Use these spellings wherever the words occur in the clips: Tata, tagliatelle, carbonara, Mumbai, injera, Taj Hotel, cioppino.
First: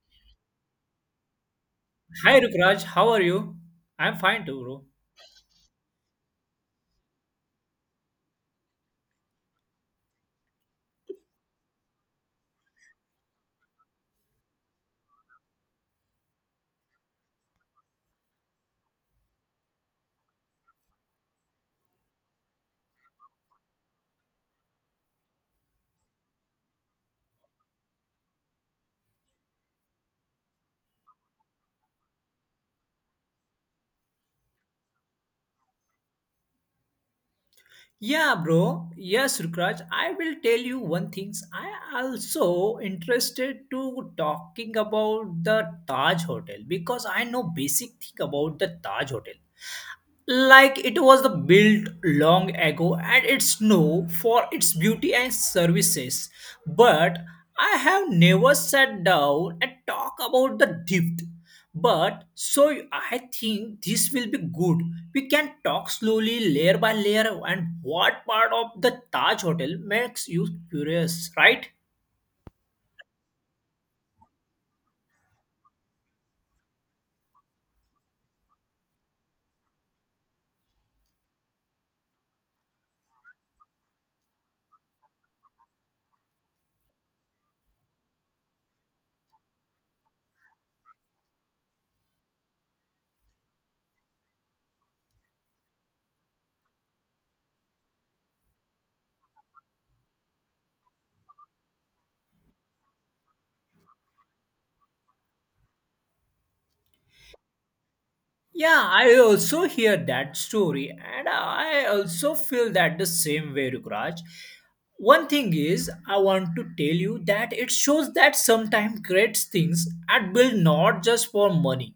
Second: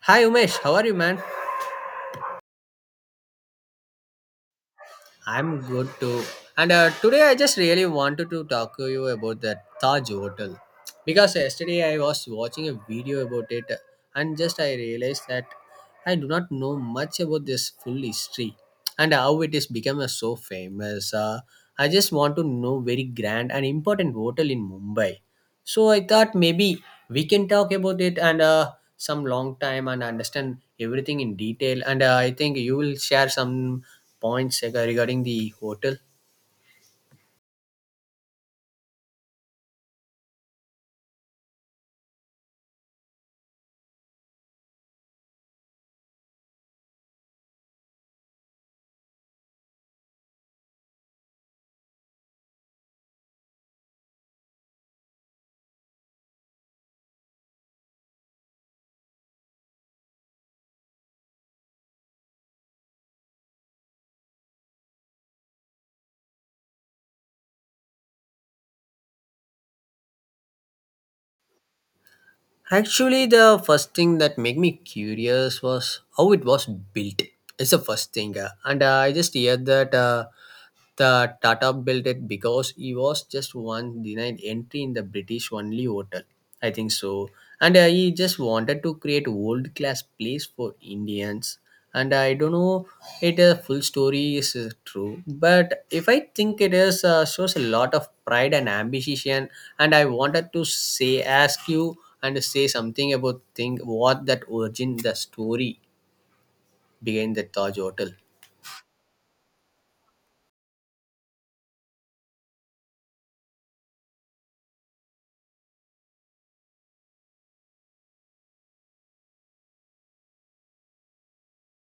Hi Umesh, how are you, man? Hi Rukraj, how are you? I'm fine too, bro. I'm good too. And Today I just really wanted to talk to you about the Taj Hotel because yesterday I was watching a video about it and just I realized that I do not know much about this full history and how it is become so famous. I just want to know very grand and important hotel in Mumbai. So I thought maybe we can talk about it and some long time and understand everything in detail. And I think you will share some points regarding the hotel. Yeah, bro. Yes, Rukraj, I will tell you one thing. I also interested to talking about the Taj Hotel because I know basic thing about the Taj Hotel. Like it was the built long ago and it's known for its beauty and services, but I have never sat down and talk about the depth, but so I think this will be good. We can talk slowly layer by layer. And what part of the taj hotel makes you curious, right? Actually, the first thing that made me curious was how it was built. It's the first thing, and I just heard that the Tata built it because he was just one denied entry in the British only hotel. I think so, and he just wanted to create world class place for Indians. And I don't know it a full story is true, but if I think it is shows a lot of pride and ambition. And I wanted to say, ask you and say something about think what that origin the story behind the Taj Hotel. Yeah, I also hear that story, and I also feel that the same way, Rukraj. One thing is, I want to tell you that it shows that sometimes great things are built not just for money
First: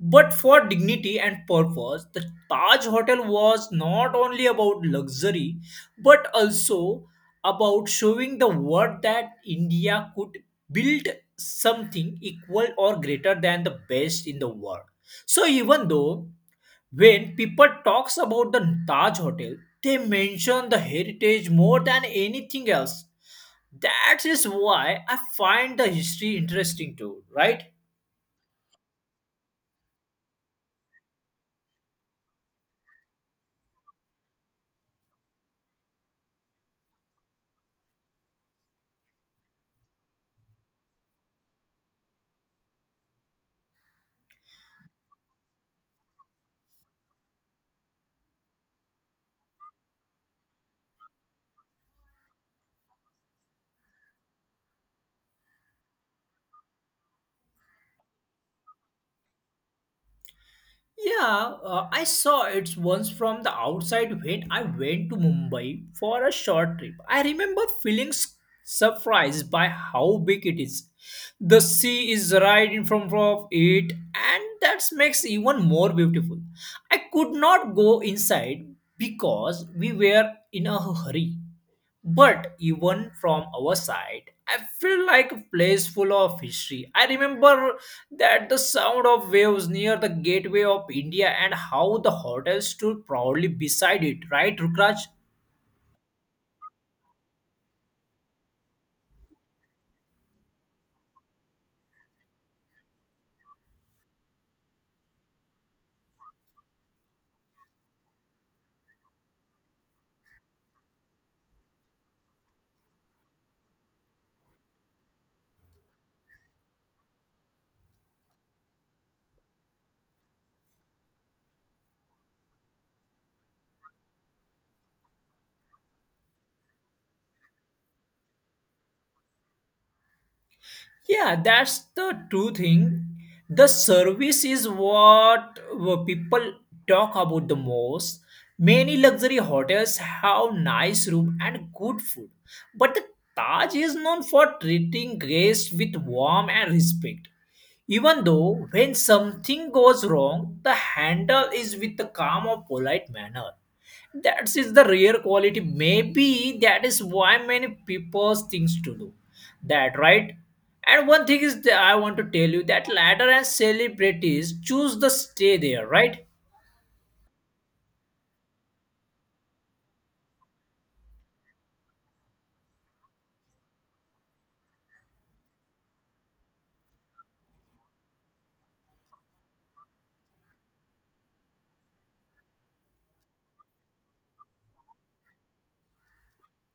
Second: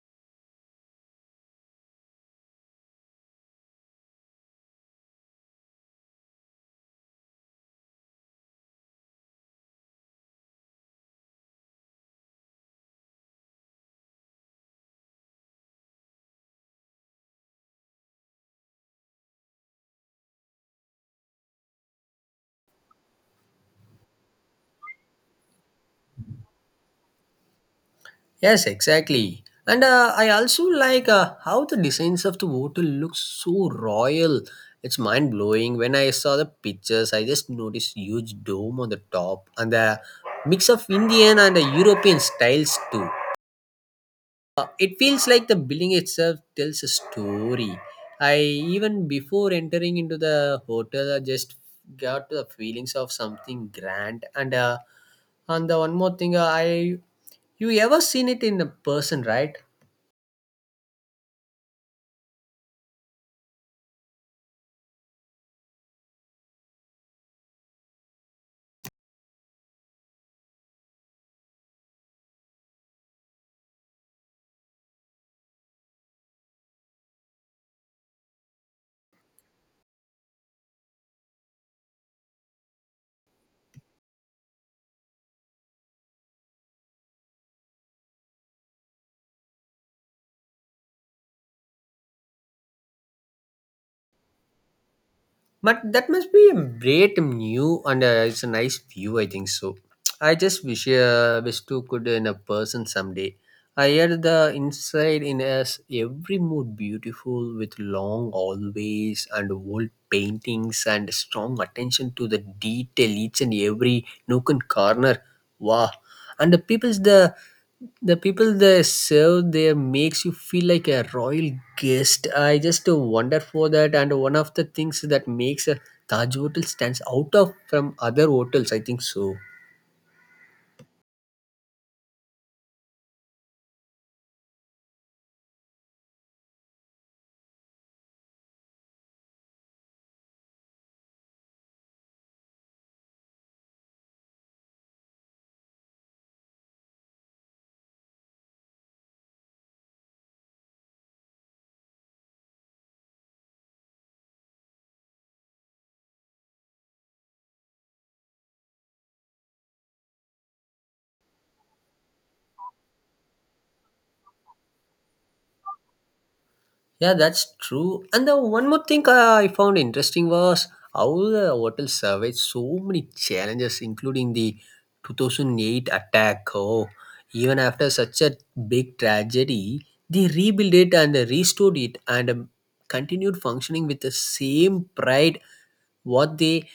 but for dignity and purpose. The Taj Hotel was not only about luxury but also about showing the world that India could build something equal or greater than the best in the world. So even though when people talks about the Taj Hotel, they mention the heritage more than anything else. That is why I find the history interesting too, right? Yes, exactly. And I also like how the designs of the hotel looks so royal. It's mind blowing. When I saw the pictures, I just noticed huge dome on the top and the mix of Indian and the European styles too. It feels like the building itself tells a story. I even before entering into the hotel, I just got the feelings of something grand. And the one more thing, I you ever seen it in a person, right? Yeah, I saw it once from the outside when I went to Mumbai for a short trip. I remember feeling surprised by how big it is. The sea is right in front of it, and that makes even more beautiful. I could not go inside because we were in a hurry. But even from our side, I feel like a place full of history. I remember that the sound of waves near the Gateway of India and how the hotel stood proudly beside it, right, Rukraj? But that must be a great new and it's a nice view, I think so. I just wish wish to could in a person someday. I hear the inside in us every mood beautiful with long always and old paintings and strong attention to the detail each and every nook and corner. Wow, and the people they serve there makes you feel like a royal guest. I just wonder for that and one of the things that makes a Taj Hotel stands out of from other hotels, I think so. Yeah, that's the true thing. The service is what people talk about the most. Many luxury hotels have nice room and good food, but the Taj is known for treating guests with warmth and respect. Even though when something goes wrong, the handle is with the calm or polite manner. That is the rare quality. Maybe that is why many people things to do. That right? And one thing is that I want to tell you that ladder and celebrities choose the stay there, right? Yeah, that's true. And the one more thing, I found interesting was how the hotel surveyed so many challenges, including the 2008 attack. Oh, even after such a big tragedy, they rebuilt it and restored it and continued functioning with the same pride what they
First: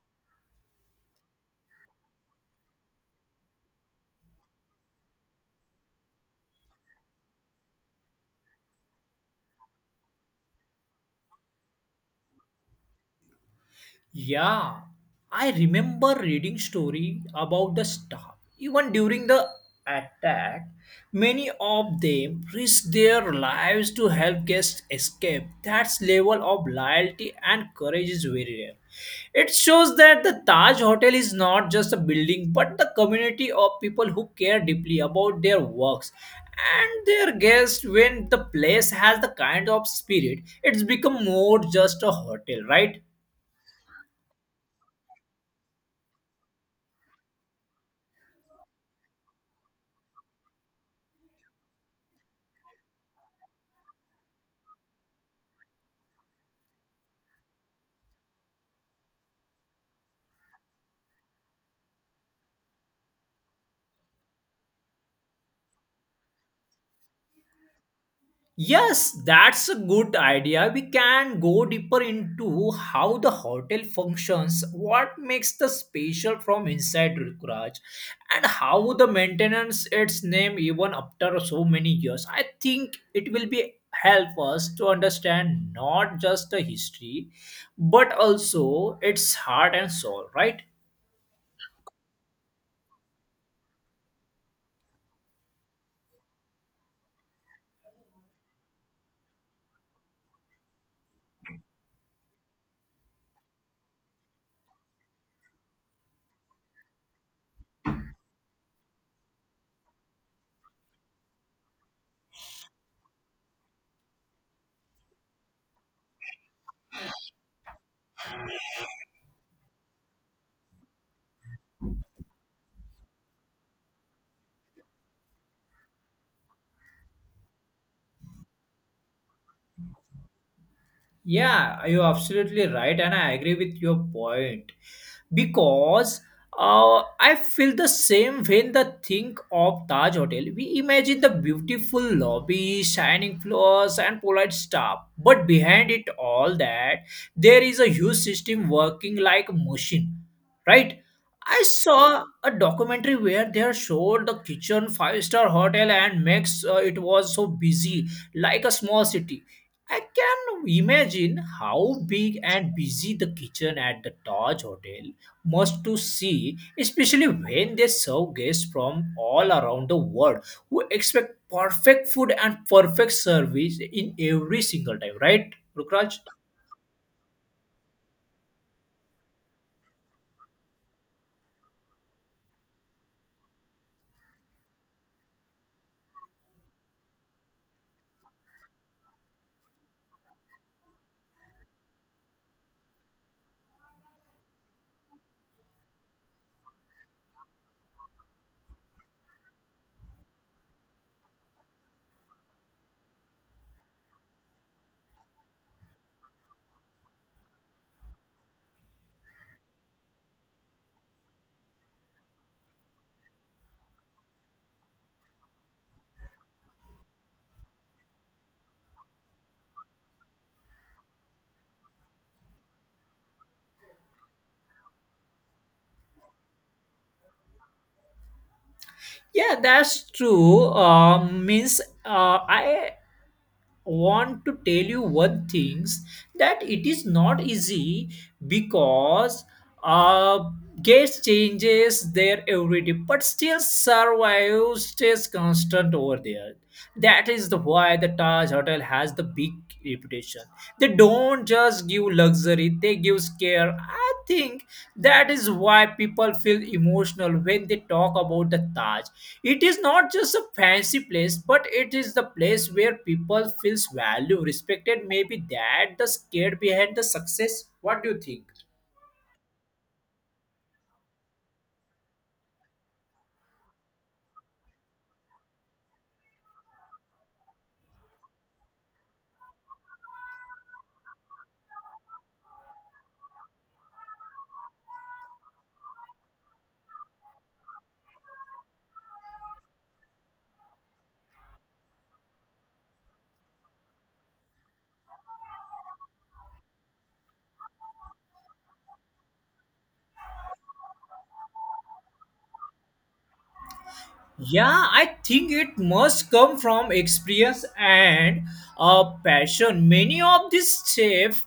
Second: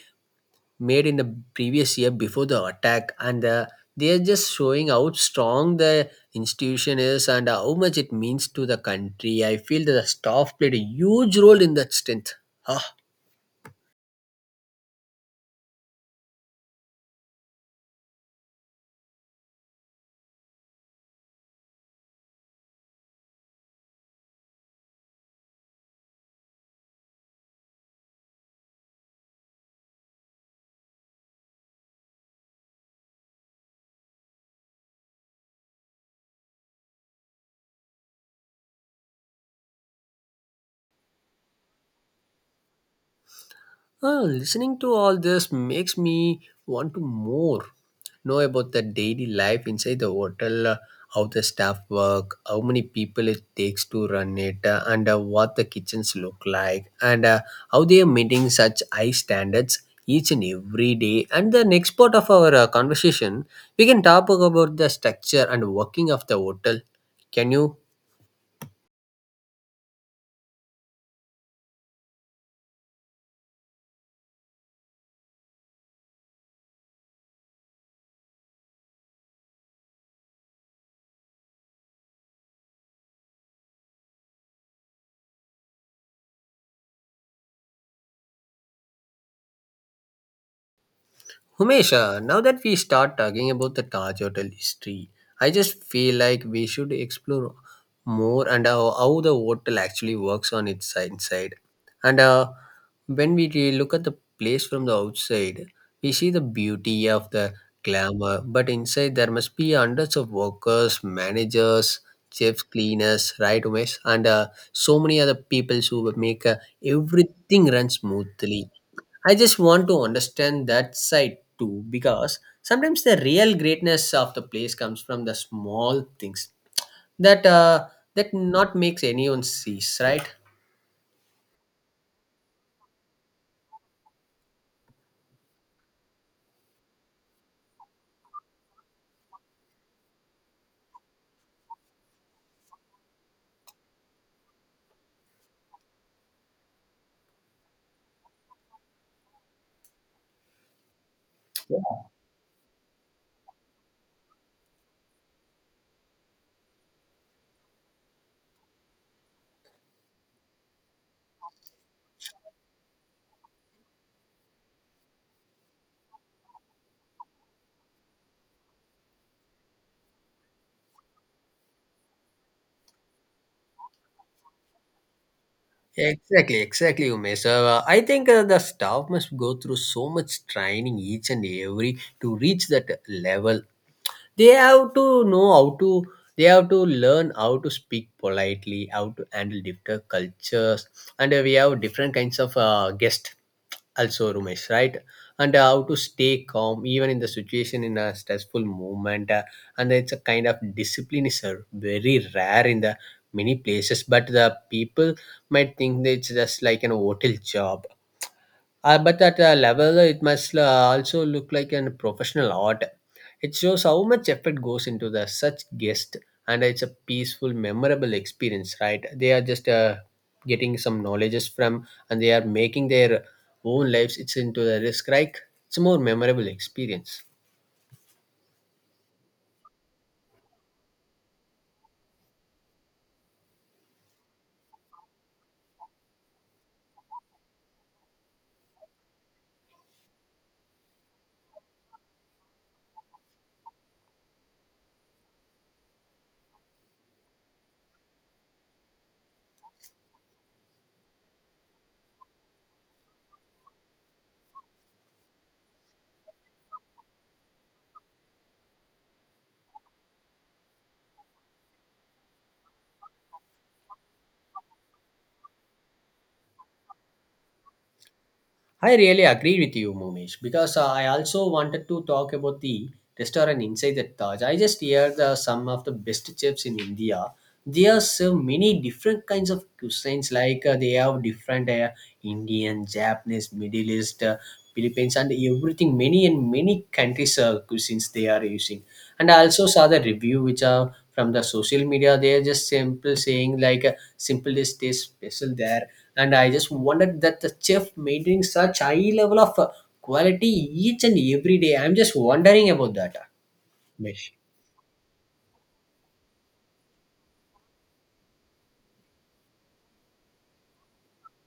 made in the previous year before the attack and they are just showing how strong the institution is and how much it means to the country. I feel that the staff played a huge role in that strength. Ah. Yeah, I remember reading story about the staff. Even during the attack, many of them risked their lives to help guests escape. That level of loyalty and courage is very rare. It shows that the Taj Hotel is not just a building but the community of people who care deeply about their works and their guests. When the place has the kind of spirit, it's become more just a hotel, right? Ah, listening to all this makes me want to more know about the daily life inside the hotel, how the staff work, how many people it takes to run it, and what the kitchens look like, and how they are meeting such high standards each and every day. And the next part of our conversation, we can talk about the structure and working of the hotel. Can you Yes, that's a good idea. We can go deeper into how the hotel functions, what makes the special from inside, Rukraj, and how the maintenance its name even after so many years. I think it will be help us to understand not just the history, but also its heart and soul. Right? Humesha, now that we start talking about the Taj Hotel history, I just feel like we should explore more and how the hotel actually works on its inside. And When we look at the place from the outside, we see the beauty of the glamour, but inside there must be hundreds of workers, managers, chefs, cleaners, right, Umesh, and so many other people who make everything run smoothly. I just want to understand that side too, because sometimes the real greatness of the place comes from the small things that that not makes anyone sees, right? Yeah, you're absolutely right, and I agree with your point because I feel the same when the think of Taj Hotel. We imagine the beautiful lobby, shining floors, and polite staff, but behind it all that, there is a huge system working like a machine, right? I saw a documentary where they showed the kitchen five-star hotel and makes it was so busy, like a small city. I can imagine how big and busy the kitchen at the Taj Hotel must to see, especially when they serve guests from all around the world who expect perfect food and perfect service in every single time, right, Rukraj? Exactly, exactly, Umesh. So, I think the staff must go through so much training each and every to reach that level. They have to know how to. They have to learn how to speak politely, how to handle different cultures, and we have different kinds of guests also Rumesh, right? And how to stay calm even in the situation in a stressful moment. And it's a kind of discipline is very rare in the many places, but the people might think that it's just like an hotel job, but at a level, it must also look like a professional art. It shows how much effort goes into the such guest, and it's a peaceful, memorable experience, right? They are just getting some knowledges from, and they are making their own lives. It's into the risk, right? It's a more memorable experience. Yeah, that's true. Means I want to tell you one things that it is not easy because uh, guest changes there every day, but still survive stays constant over there. That is the why the Taj Hotel has the big reputation. They don't just give luxury, they give care. I think that is why people feel emotional when they talk about the Taj. It is not just a fancy place, but it is the place where people feels value, respected, maybe that the scared behind the success. What do you think? I really agree with you, Mumesh, because I also wanted to talk about the restaurant inside the Taj. I just hear the some of the best chefs in India. They are serve many different kinds of cuisines, like they have different Indian, Japanese, Middle East, Philippines, and everything. Many and many countries cuisines they are using. And I also saw the review which are from the social media. They are just simple saying like simple is taste special there, and I just wondered that the chef maintaining such high level of quality each and every day. I'm just wondering about that, Mesh. Yeah, I think it must come from experience and a passion. Many of these chefs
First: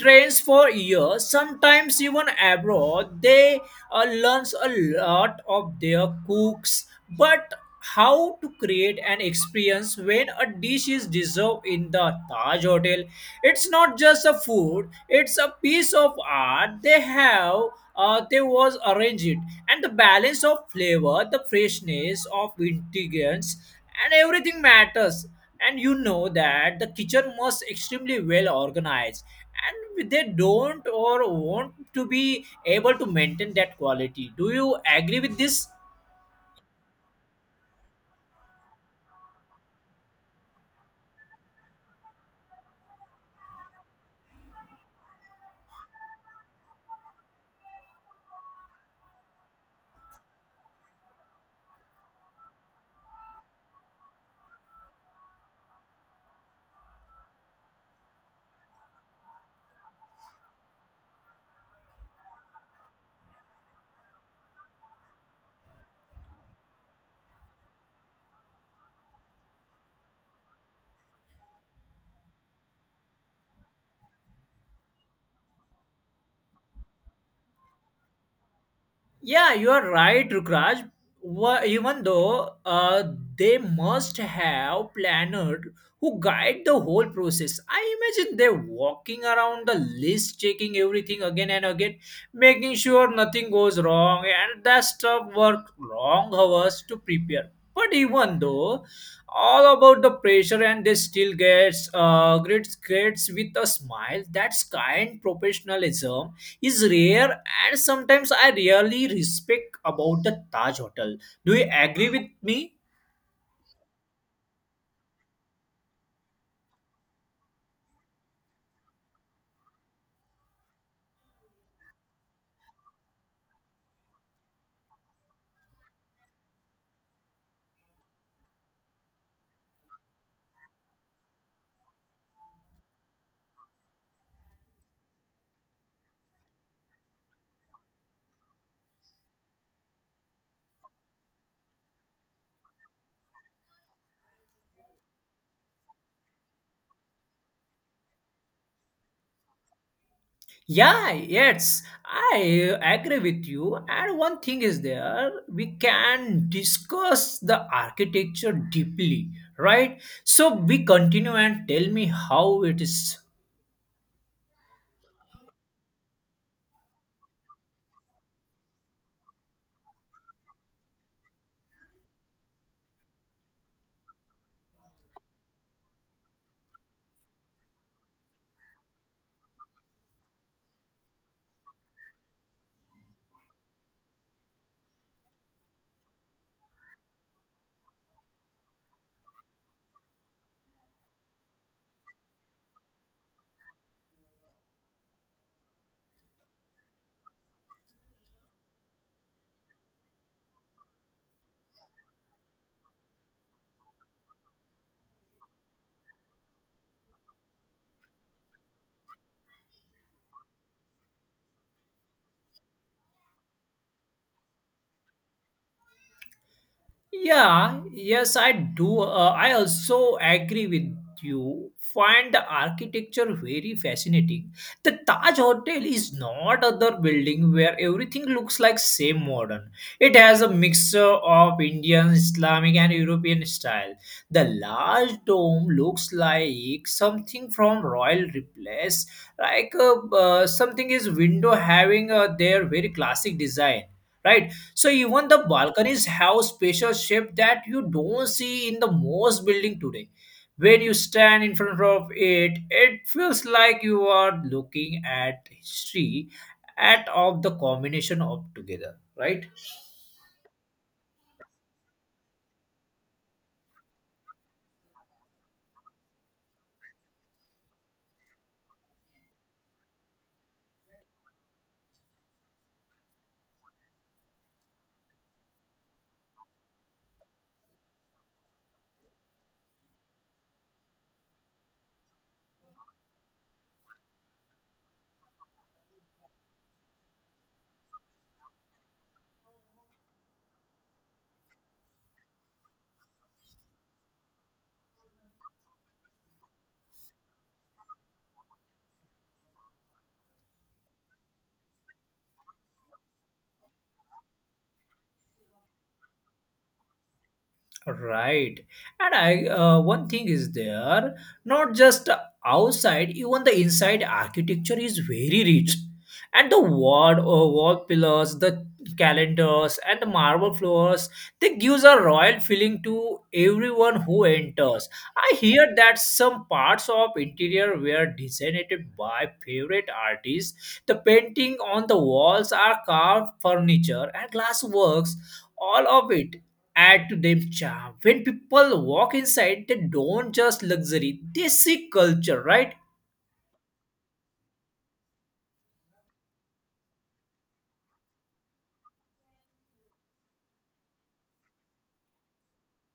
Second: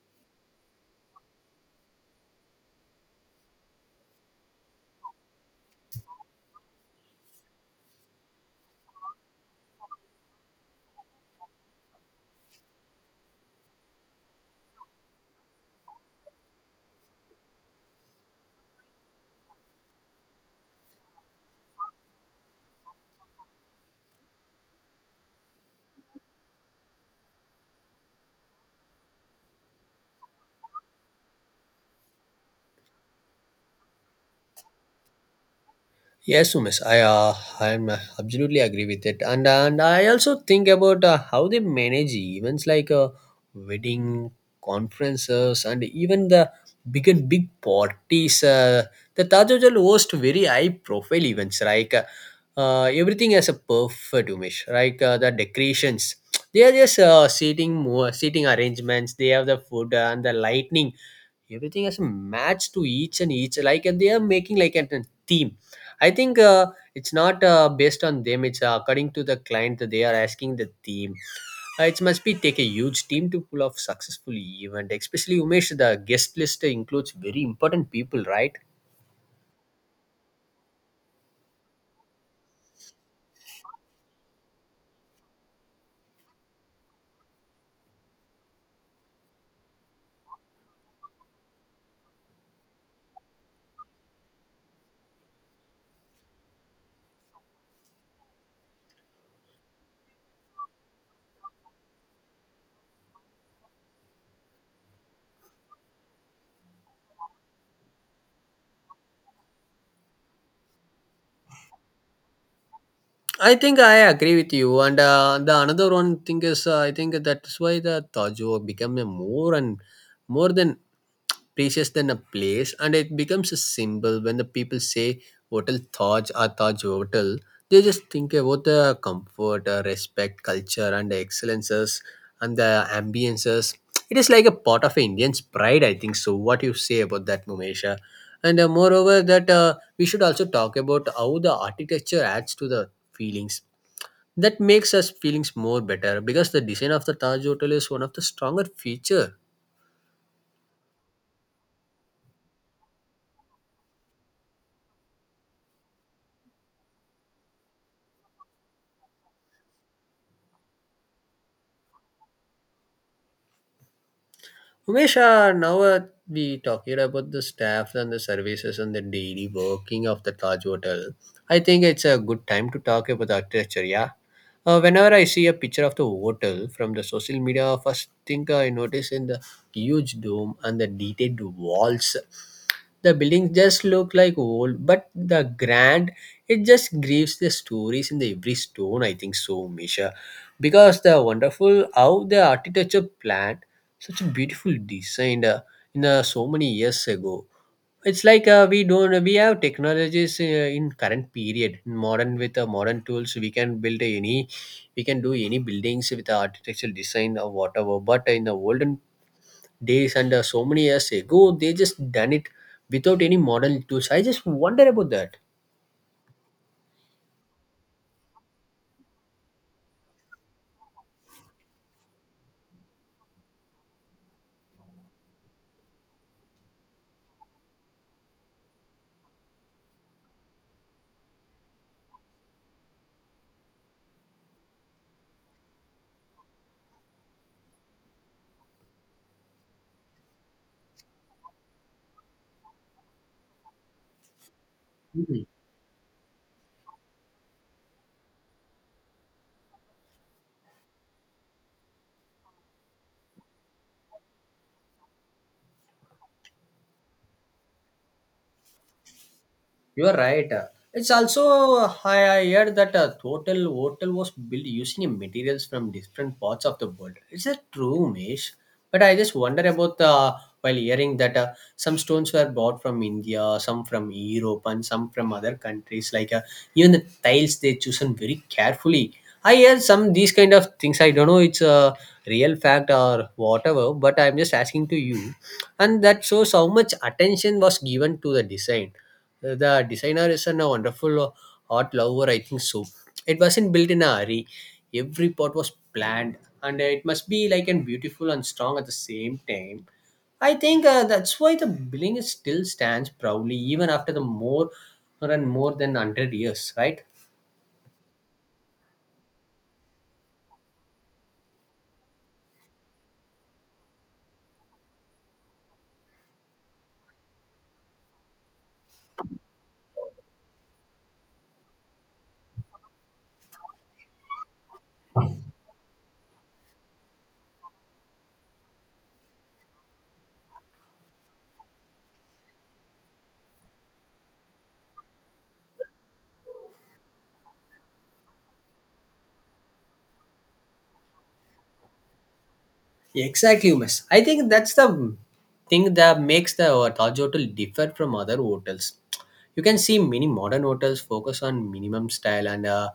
trains for years, sometimes even abroad. They learns a lot of their cooks, but how to create an experience when a dish is deserved in the Taj Hotel. It's not just a food; it's a piece of art. They have they was arranged it, and the balance of flavor, the freshness of ingredients, and everything matters. And you know that the kitchen must extremely well organized, and they don't or want to be able to maintain that quality. Do you agree with this? Yes, Umesh, I'm absolutely agree with it, and I also think about how they manage events like wedding, conferences, and even the big and big parties. The Taj Hotel hosts very high-profile events, like everything has a perfect Umesh, like the decorations. They are just seating more seating arrangements. They have the food and the lightning, everything has a match to each and each like, and they are making like an, a theme. I think it's not based on them. It's according to the client that they are asking the team. It must be take a huge team to pull off successful event. Especially Umesh, the guest list includes very important people, right? Yeah, you are right, Rukraj. Even though they must have planners who guide the whole process. I imagine they're walking around the list, checking everything again and again, making sure nothing goes wrong, and that stuff work long hours to prepare. But even though all about the pressure and they still gets grades with a smile, that's kind professionalism is rare, and sometimes I really respect about the Taj Hotel. Do you agree with me? I think I agree with you, and the another one thing is I think that's why the Tajo become a more and more than precious than a place, and it becomes a symbol when the people say Hotel Taj or Taj Hotel. They just think about the comfort, respect, culture, and the excellences and the ambiences. It is like a part of Indian's pride, I think. So, what you say about that, Numesha? And Moreover, that. We should also talk about how the architecture adds to the feelings that makes us feelings more better, because the design of the Taj Hotel is one of the stronger feature. Yeah, yes, I agree with you. And one thing is there, we can discuss the architecture deeply, right? So we continue and tell me how it is. Umesh, now we talking about the staff and the services and the daily working of the Taj Hotel. I think it's a good time to talk about the architecture. Yeah, whenever I see a picture of the hotel from the social media, first thing I notice in the huge dome and the detailed walls. The buildings just look like old, but the grand, it just grieves the stories in the every stone. I think so, Misha, because the wonderful how the architecture plan such a beautiful design in so many years ago. It's like we don't we have technologies in current period in modern with modern tools we can build any we can do any buildings with architectural design or whatever. But in the olden days and so many years ago, they just done it without any modern tools. I just wonder about that. Yeah, yes, I do. I also agree with you. Find the architecture very fascinating. The Taj Hotel is not other building where everything looks like same modern. It has a mixture of Indian, Islamic, and European style. The large dome looks like something from royal palace. Like something is window having their very classic design, right? So even the Mhm. balconies have a special shape that you don't see in the most building today. When you stand in front of it, it feels like you are looking at history at of the combination of together, right? You are right. It's also I heard that a total hotel was built using materials from different parts of the world. Is that true, Mesh? But I just wonder about while hearing that some stones were bought from India, some from Europe, and some from other countries. Like even the tiles they chosen very carefully. I hear some these kind of things. I don't know it's a real fact or whatever, but I'm just asking to you, and that shows how much attention was given to the design. The designer is a wonderful art lover, I think so. It wasn't built in a hurry. Every part was planned, and it must be like and beautiful and strong at the same time. I think that's why the building is still stands proudly even after the more and more than 100 years, right? Right. And I one thing is there, not just outside, even the inside architecture is very rich. And the wall, wall pillars, the calendars, and the marble floors, they gives a royal feeling to everyone who enters. I hear that some parts of interior were designed by favorite artists. The painting on the walls are carved furniture and glass works, all of it add to them charm. When people walk inside, they don't just luxury, they see culture, right? Exactly, miss. I think that's the thing that makes the Taj Hotel differ from other hotels. You can see many modern hotels focus on minimum style and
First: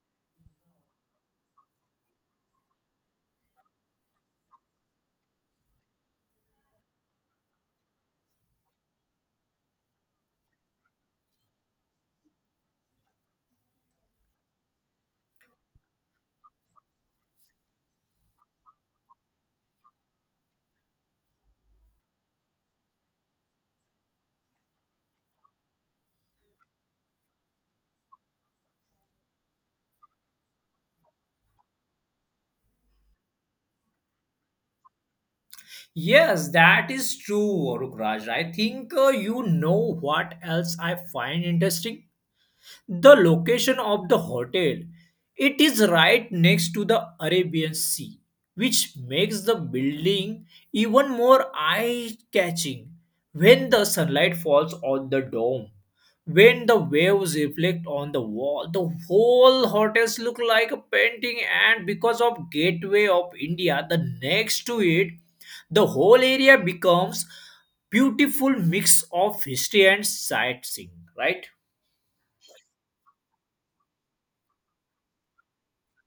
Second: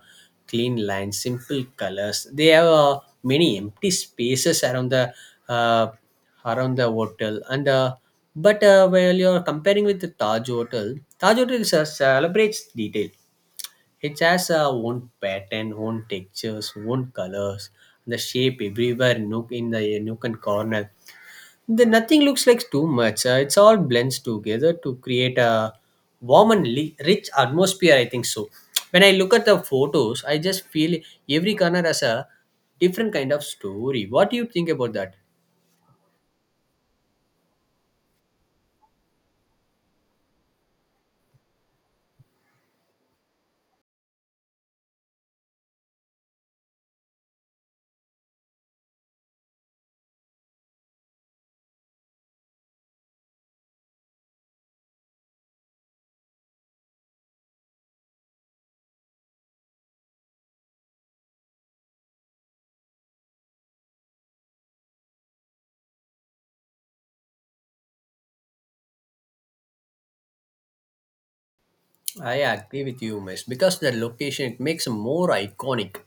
clean lines, simple colors. They have many empty spaces uh, around the hotel, and but while you're comparing with the Taj Hotel, Taj Hotel is, celebrates detail. It has a own pattern, own textures, own colors, the shape everywhere, nook in the nook and corner. The nothing looks like too much. It's all blends together to create a warm and rich atmosphere, I think so. When I look at the photos, I just feel every corner has a different kind of story. What do you think about that? Yes, that is true, Rukraj. I think you know what else I find interesting. The location of the hotel, it is right next to the Arabian Sea, which makes the building even more eye-catching when the sunlight falls on the dome. When the waves reflect on the wall, the whole hotels look like a painting, and because of Gateway of India, the next to it, the whole area becomes beautiful mix of history and sightseeing, right? I agree with you, Miss, because the location it makes more iconic.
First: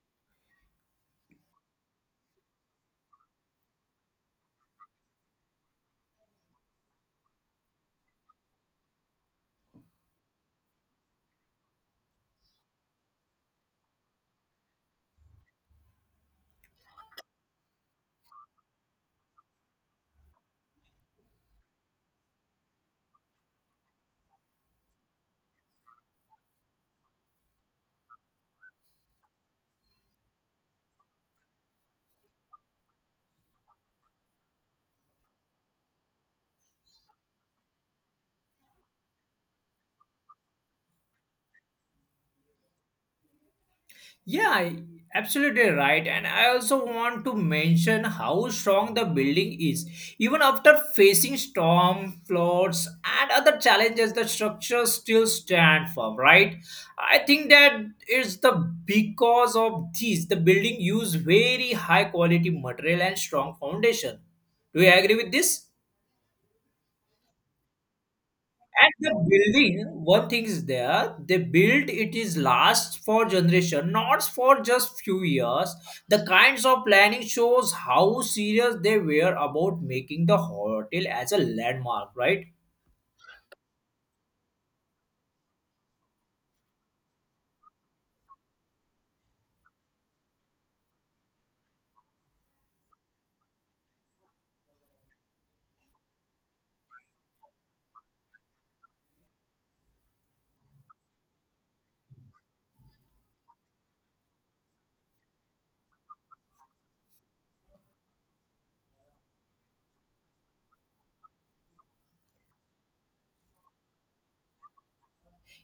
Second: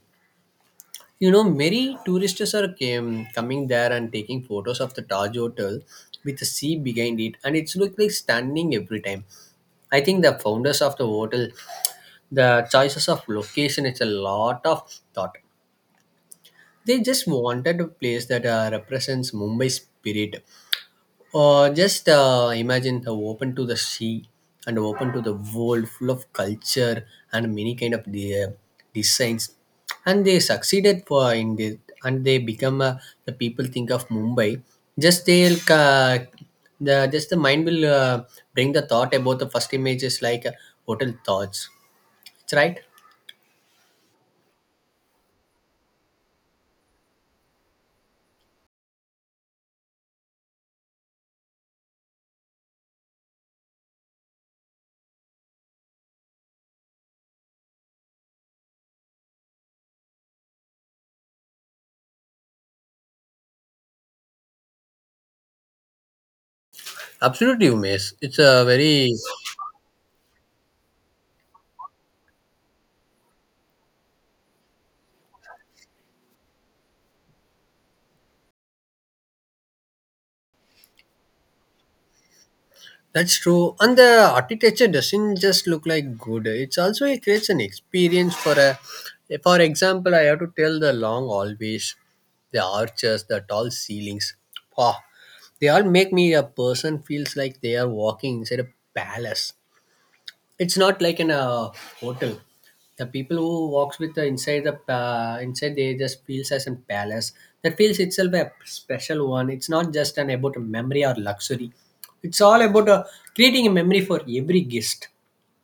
You know, many tourists are came, coming there and taking photos of the Taj Hotel with the sea behind it, and it's look like standing every time. I think the founders of the hotel, the choices of location, it's a lot of thought. They just wanted a place that represents Mumbai spirit, or just imagine the open to the sea and open to the world full of culture and many kind of the, designs. And they succeeded for in this, and they become the people think of Mumbai. Just they'll the just the mind will bring the thought about the first images like hotel thoughts. It's right. Yeah, absolutely right. And I also want to mention how strong the building is. Even after facing storm, floods, and other challenges, the structure still stand firm, right? I think that is the because of this, the building use very high quality material and strong foundation. Do you agree with this? Absolutely, Umesh. It's a And very. the building, one thing is there, they build it is last for generation, not for just few years. The kinds of planning shows how serious they were about making the hotel as a landmark, right? That's true. And the architecture doesn't just look like good. It's also it creates an experience for a. For example, I have to tell the long hallways, the arches, the tall ceilings. Wow, they all make me a person feels like they are walking inside a palace. It's not like in a hotel. The people who walks with the inside they just feels as a palace, that feels itself a special one. It's not just an about a memory or luxury. It's all about creating a memory for every guest.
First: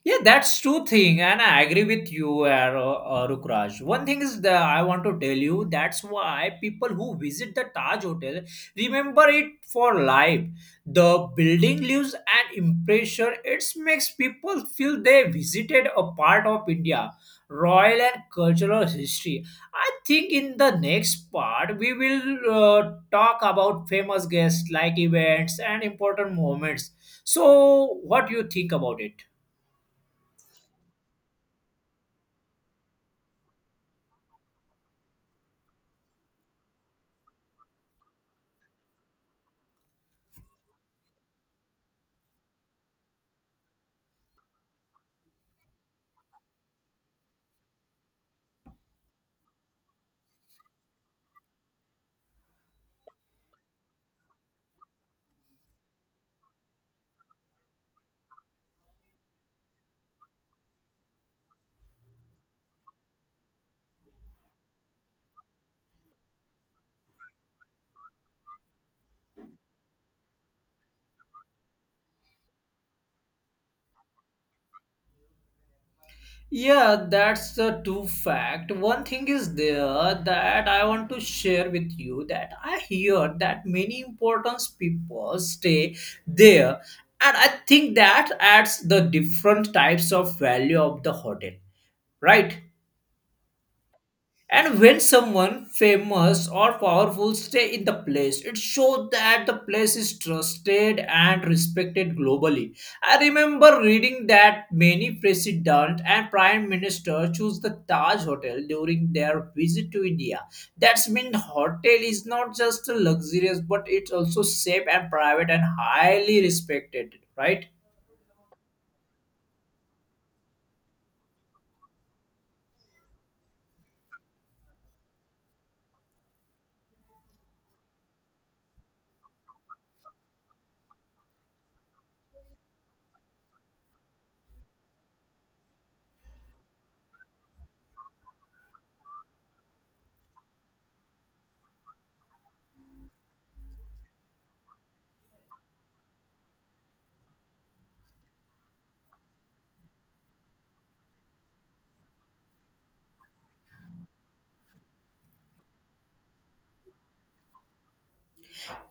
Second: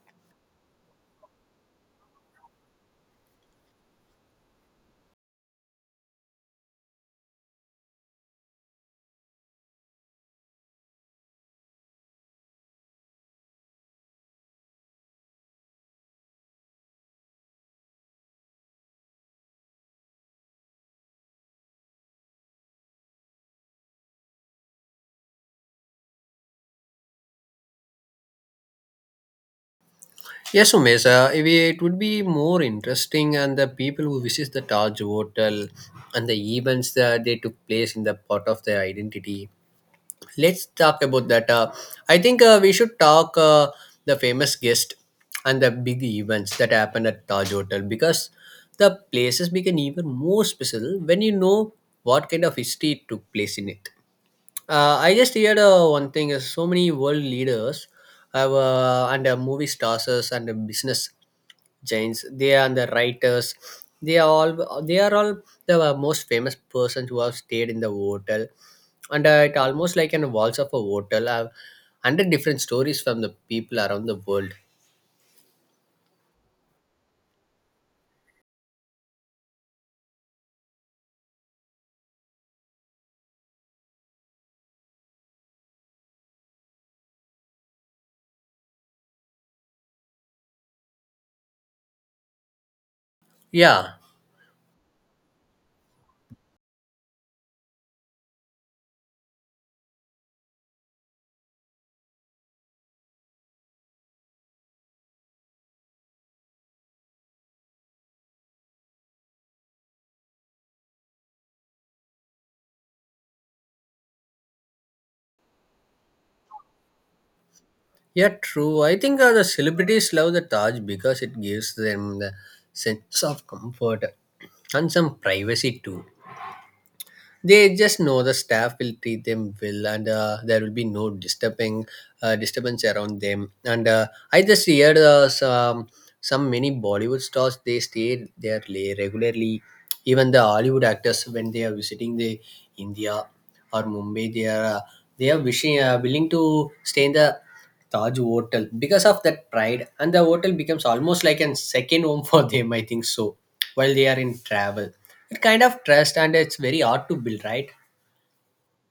Yeah, that's true thing, and I agree with you, Arukraj. One thing is that I want to tell you that's why people who visit the Taj Hotel remember it for life. The building leaves an impression. It makes people feel they visited a part of India, royal and cultural history. I think in the next part we will talk about famous guests like events and important moments. So, what do you think about it? Yes, Umesh, if it would be more interesting and the people who visit the Taj Hotel and the events that they took place in the part of their identity. Let's talk about that. I think we should talk the famous guest and the big events that happen at Taj Hotel, because the places become even more special when you know what kind of history took place in it. I just heard one thing is so many world leaders have and movie stars and business Jains, they are the writers. They are all the most famous persons who have stayed in the hotel, and it almost like an walls of a hotel. I've hundred different stories from the people around the world. Yeah, that's the true fact. One thing is there that I want to share with you that I hear that many important people stay there, and I think that adds the different types of value of the hotel, right? Yeah, And when someone famous or powerful stay in the place, it shows that the place is trusted and respected globally. I remember reading that many president and prime minister choose the Taj Hotel during their visit to India. That's mean hotel is not just luxurious, but it's also safe and private and highly respected, right? yeah, true. I think the celebrities love the Taj because it gives them the sense of comfort and some privacy too. They just know the staff will treat them well, and there will be no disturbing disturbance around them, and I just heard some many Bollywood stars they stay there regularly. Even the Hollywood actors when they are visiting the India or Mumbai, they are wishing willing to stay in the Taj Hotel. Because of that pride, and the hotel becomes almost like a second home for them, I think so, while they are in travel. It kind of trust and it's very hard to build, right?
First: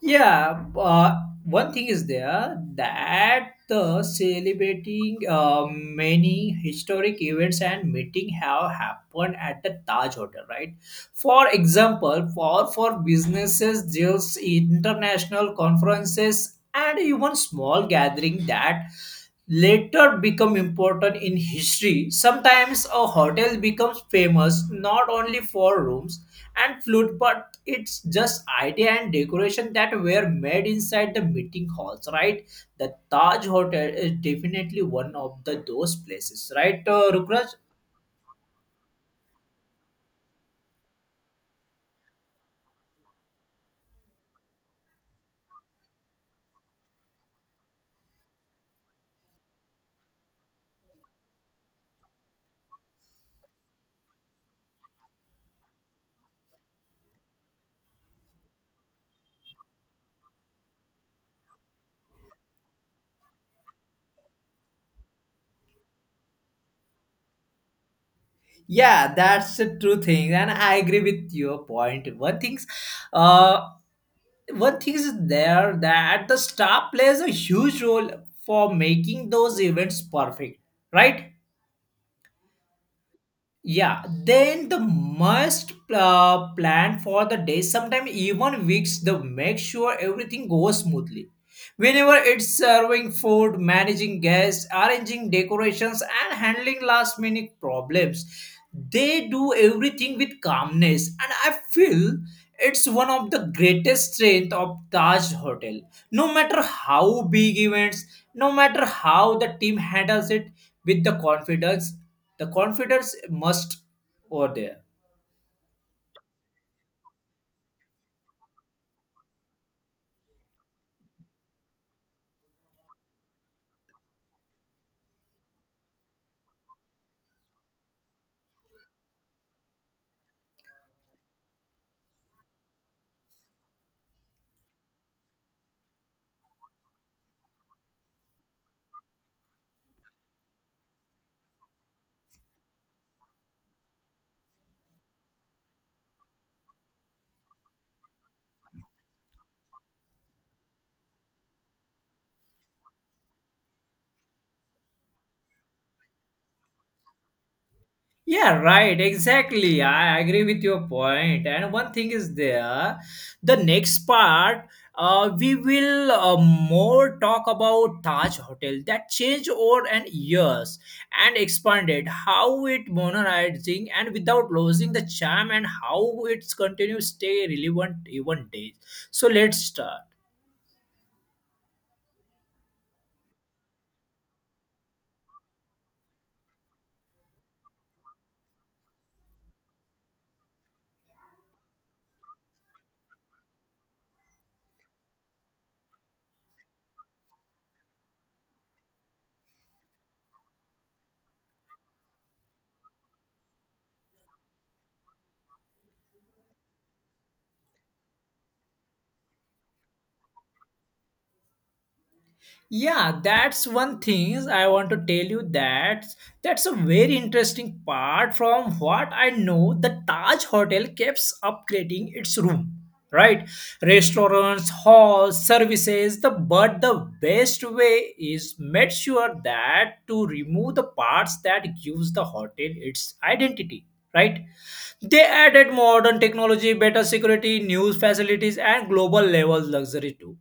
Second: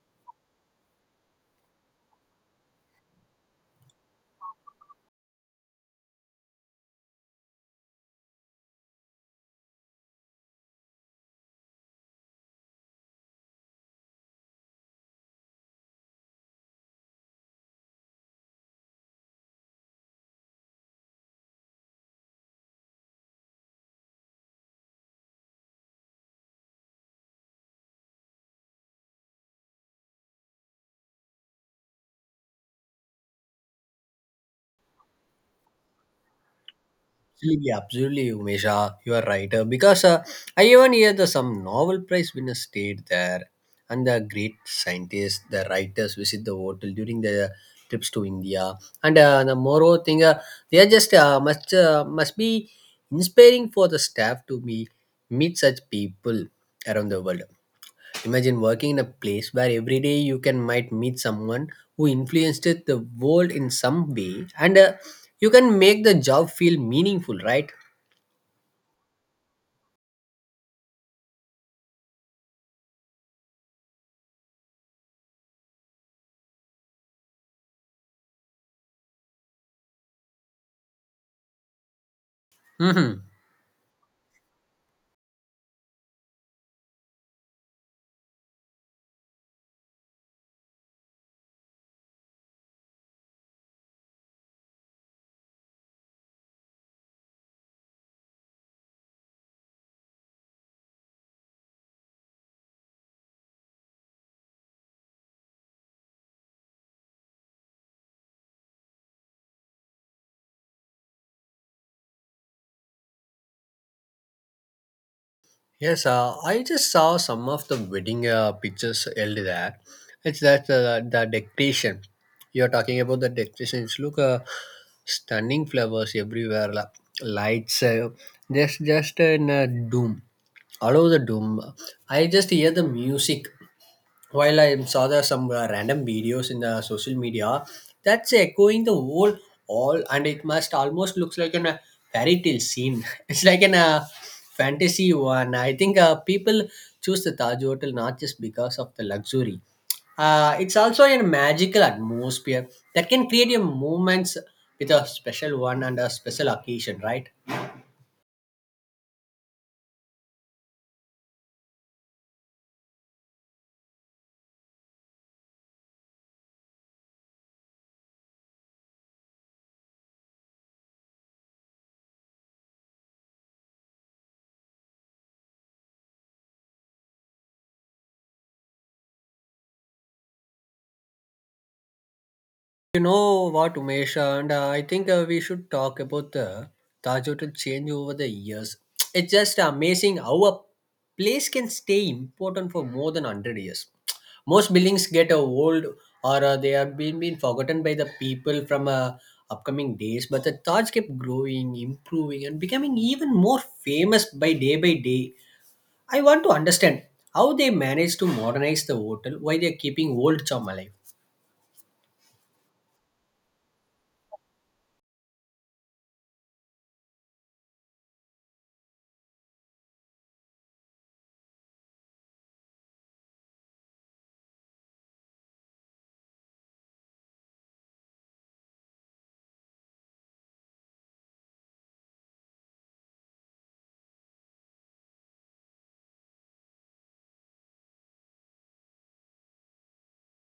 Yeah, one thing is there that the celebrating many historic events and meeting have happened at the Taj Hotel, right? For example, for businesses, there's international conferences and even small gathering that later become important in history. Sometimes a hotel becomes famous not only for rooms and food, but it's just idea and decoration that were made inside the meeting halls, right? The Taj Hotel is definitely one of the those places, right, Rukraj? Absolutely, absolutely, Umesha. You are right. Because I even hear the some Nobel Prize winners stayed there, and the great scientists, the writers visit the hotel during the trips to India. And the moreover thing, they are just must be inspiring for the staff to be meet such people around the world. Imagine working in a place where every day you can might meet someone who influenced the world in some way, and you can make the job feel meaningful, right? Yeah, that's a true thing, and I agree with your point. Uh, one thing is there that the star plays a huge role for making those events perfect, right? Mm-hmm. Yeah, then the must plan for the day, sometimes even weeks, the make sure everything goes smoothly, whenever it's serving food, managing guests, arranging decorations, and handling last minute problems. They do everything with calmness, and I feel it's one of the greatest strength of Taj Hotel. No matter how big events, no matter how the team handles it with the confidence must over there. Yes, I just saw some of the wedding pictures held there. It's that the decoration. You're talking about the decorations. Look, stunning flowers everywhere, lights. Just, just in doom. All over the doom. I just hear the music while I saw there some random videos in the social media that's echoing the whole all, and it must almost looks like an fairy tale scene. It's like an fantasy one. I think people choose the Taj Hotel not just because of the luxury. It's also a magical atmosphere that can create a moments with a special one and a special occasion, right? Yeah, right. Exactly. I agree with your point. And one thing is there, the next part, we will more talk about Taj Hotel that changed over and years and expanded, how it modernizing and without losing the charm and how it's continues stay relevant even days. So let's start. You know what, Umesh, and I think we should talk about the Taj Hotel change over the years. It's just amazing how a place can stay important for more than 100 years. Most buildings get old, or they have been forgotten by the people from upcoming days, but the Taj kept growing, improving, and becoming even more famous by day by day. I want to understand how they managed to modernize the hotel while they're keeping old charm alive. Yeah, that's one thing I want to tell you that that's a very interesting part. From what I know, the Taj Hotel keeps upgrading its room. Right? Restaurants, halls, services, the but the best way is make sure that to remove the parts that gives the hotel its identity. Right? They added modern technology, better security, news facilities, and global level luxury too.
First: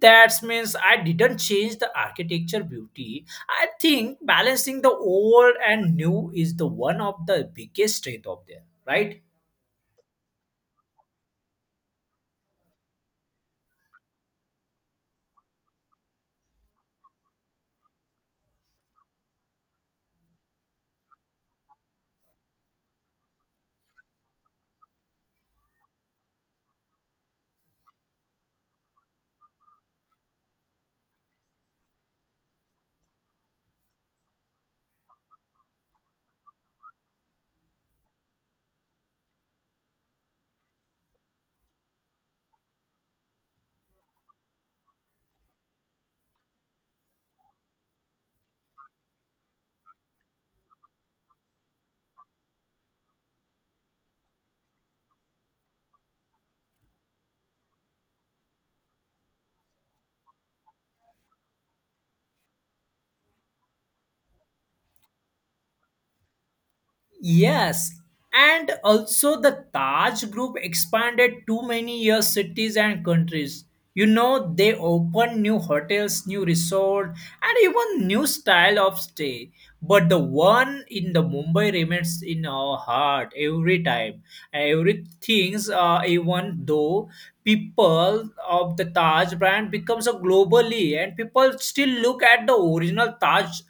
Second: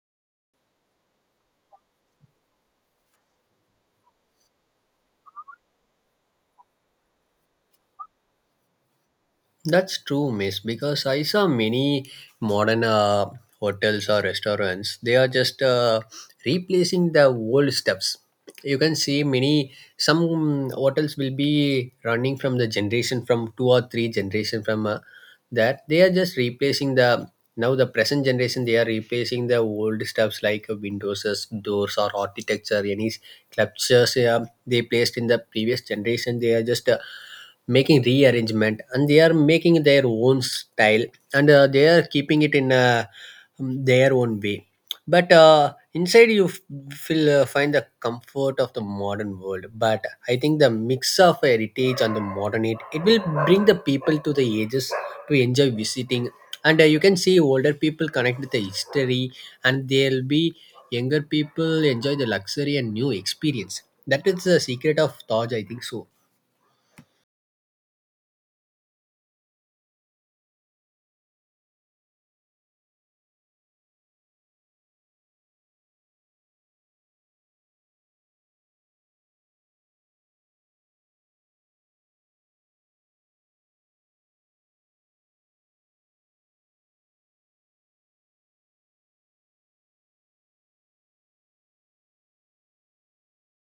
That means I didn't change the architecture beauty. I think balancing the old and new is the one of the biggest strength of there, right? That's true, miss, because I saw many modern hotels or restaurants. They are just replacing the old steps. You can see many, some hotels will be running from the generation from two or three generation from that. They are just replacing the, now the present generation, they are replacing the old stuffs like windows, doors or architecture, any sculptures they placed in the previous generation. They are just making rearrangement, and they are making their own style, and they are keeping it in their own way. But inside you feel find the comfort of the modern world. But I think the mix of heritage and the modern it, it will bring the people to the ages to enjoy visiting, and you can see older people connect with the history, and there'll be younger people enjoy the luxury and new experience. That is the secret of Taj, I think so. Yes, and also the Taj Group expanded to many year cities and countries. You know, they opened new hotels, new resort, and even new style of stay. But the one in the Mumbai remains in our heart every time. Everything's even though people of the Taj brand becomes a globally, and people still look at the original Taj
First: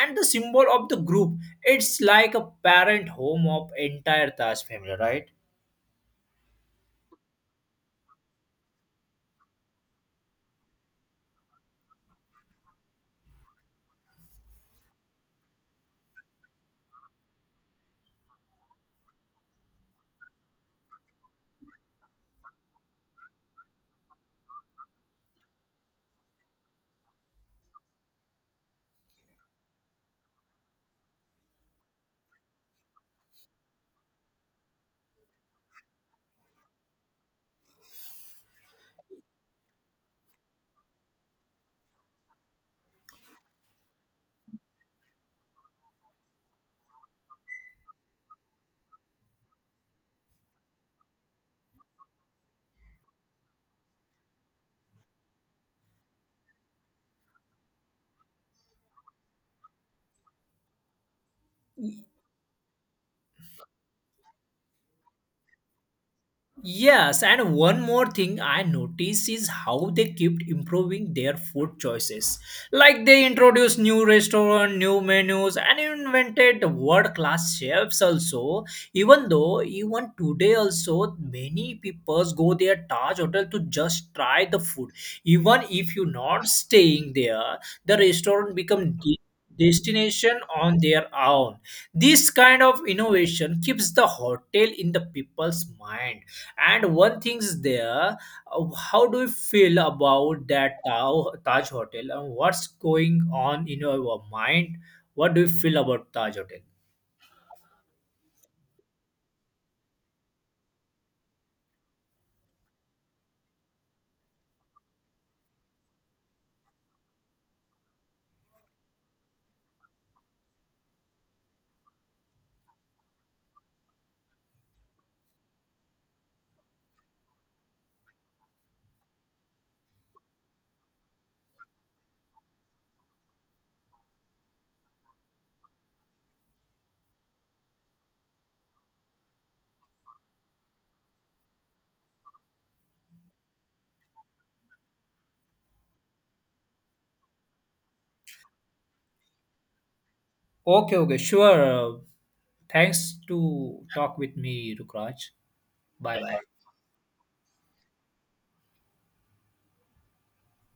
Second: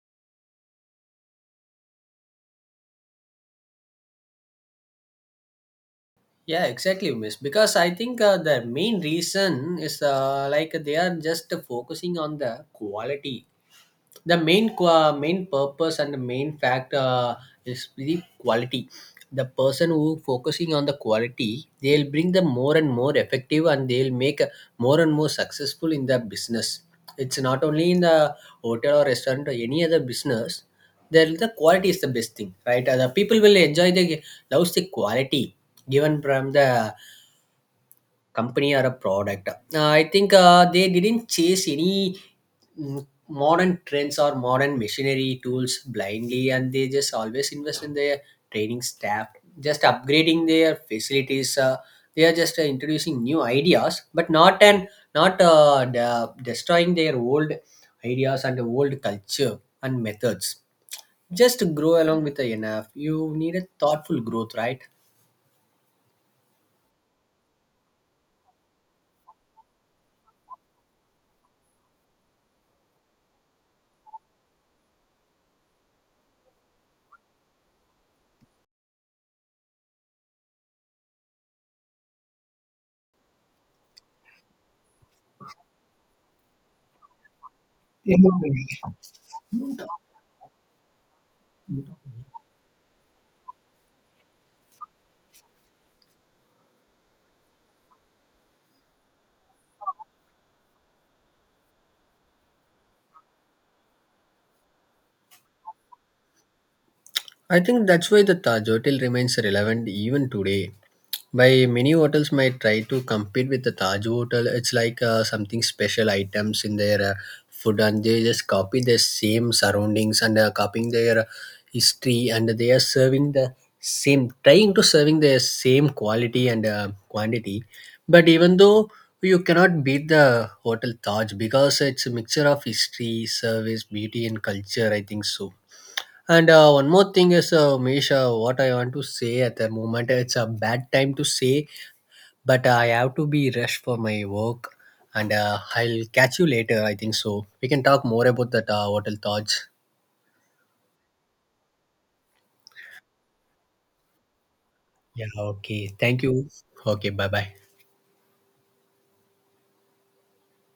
and the symbol of the group. It's like a parent home of entire Taj family, right? Yeah, exactly, miss. Because I think the main reason is like they are just focusing on the quality. The main qua main purpose and the main fact is the quality. The person who focusing on the quality, they'll bring the more and more effective, and they'll make more and more successful in their business. It's not only in the hotel or restaurant or any other business. There the quality is the best thing, right? The people will enjoy the loves the quality given from the company or a product. I think they didn't chase any modern trends or modern machinery tools blindly, and they just always invest in their training staff, just upgrading their facilities. They are just introducing new ideas, but not destroying their old ideas and old culture and methods. Just grow along with the enough, you need a thoughtful growth, right? Yes, and one more thing I notice is how they kept improving their food choices. Like they introduced new restaurant, new menus, and invented world-class chefs also. Even though even today also many people go their Taj Hotel to just try the food. Even if you're not staying there, the Yeah, restaurant become destination on their own. This kind of innovation keeps the hotel in the people's mind. And one thing's there, how do you feel about that Taj Hotel and what's going on in your mind? What do you feel about Taj Hotel? I think that's why the Taj Hotel remains relevant even today. By many hotels might try to compete with the Taj Hotel. It's like something special items in their food, and they just copy the same surroundings, and copying their history, and they are serving the same, trying to serving the same quality and quantity. But even though you cannot beat the hotel Taj, because it's a mixture of history, service, beauty, and culture, I think so. And one more thing is, Misha, what I want to say at the moment, it's a bad time to say, but I have to be rushed for my work. And I'll catch you later, I think so. We can talk more about that hotel thoughts. Okay, okay, sure. Thanks to talk with me, Rukraj. Yeah, okay. Bye Thank bye. you. Okay, bye bye.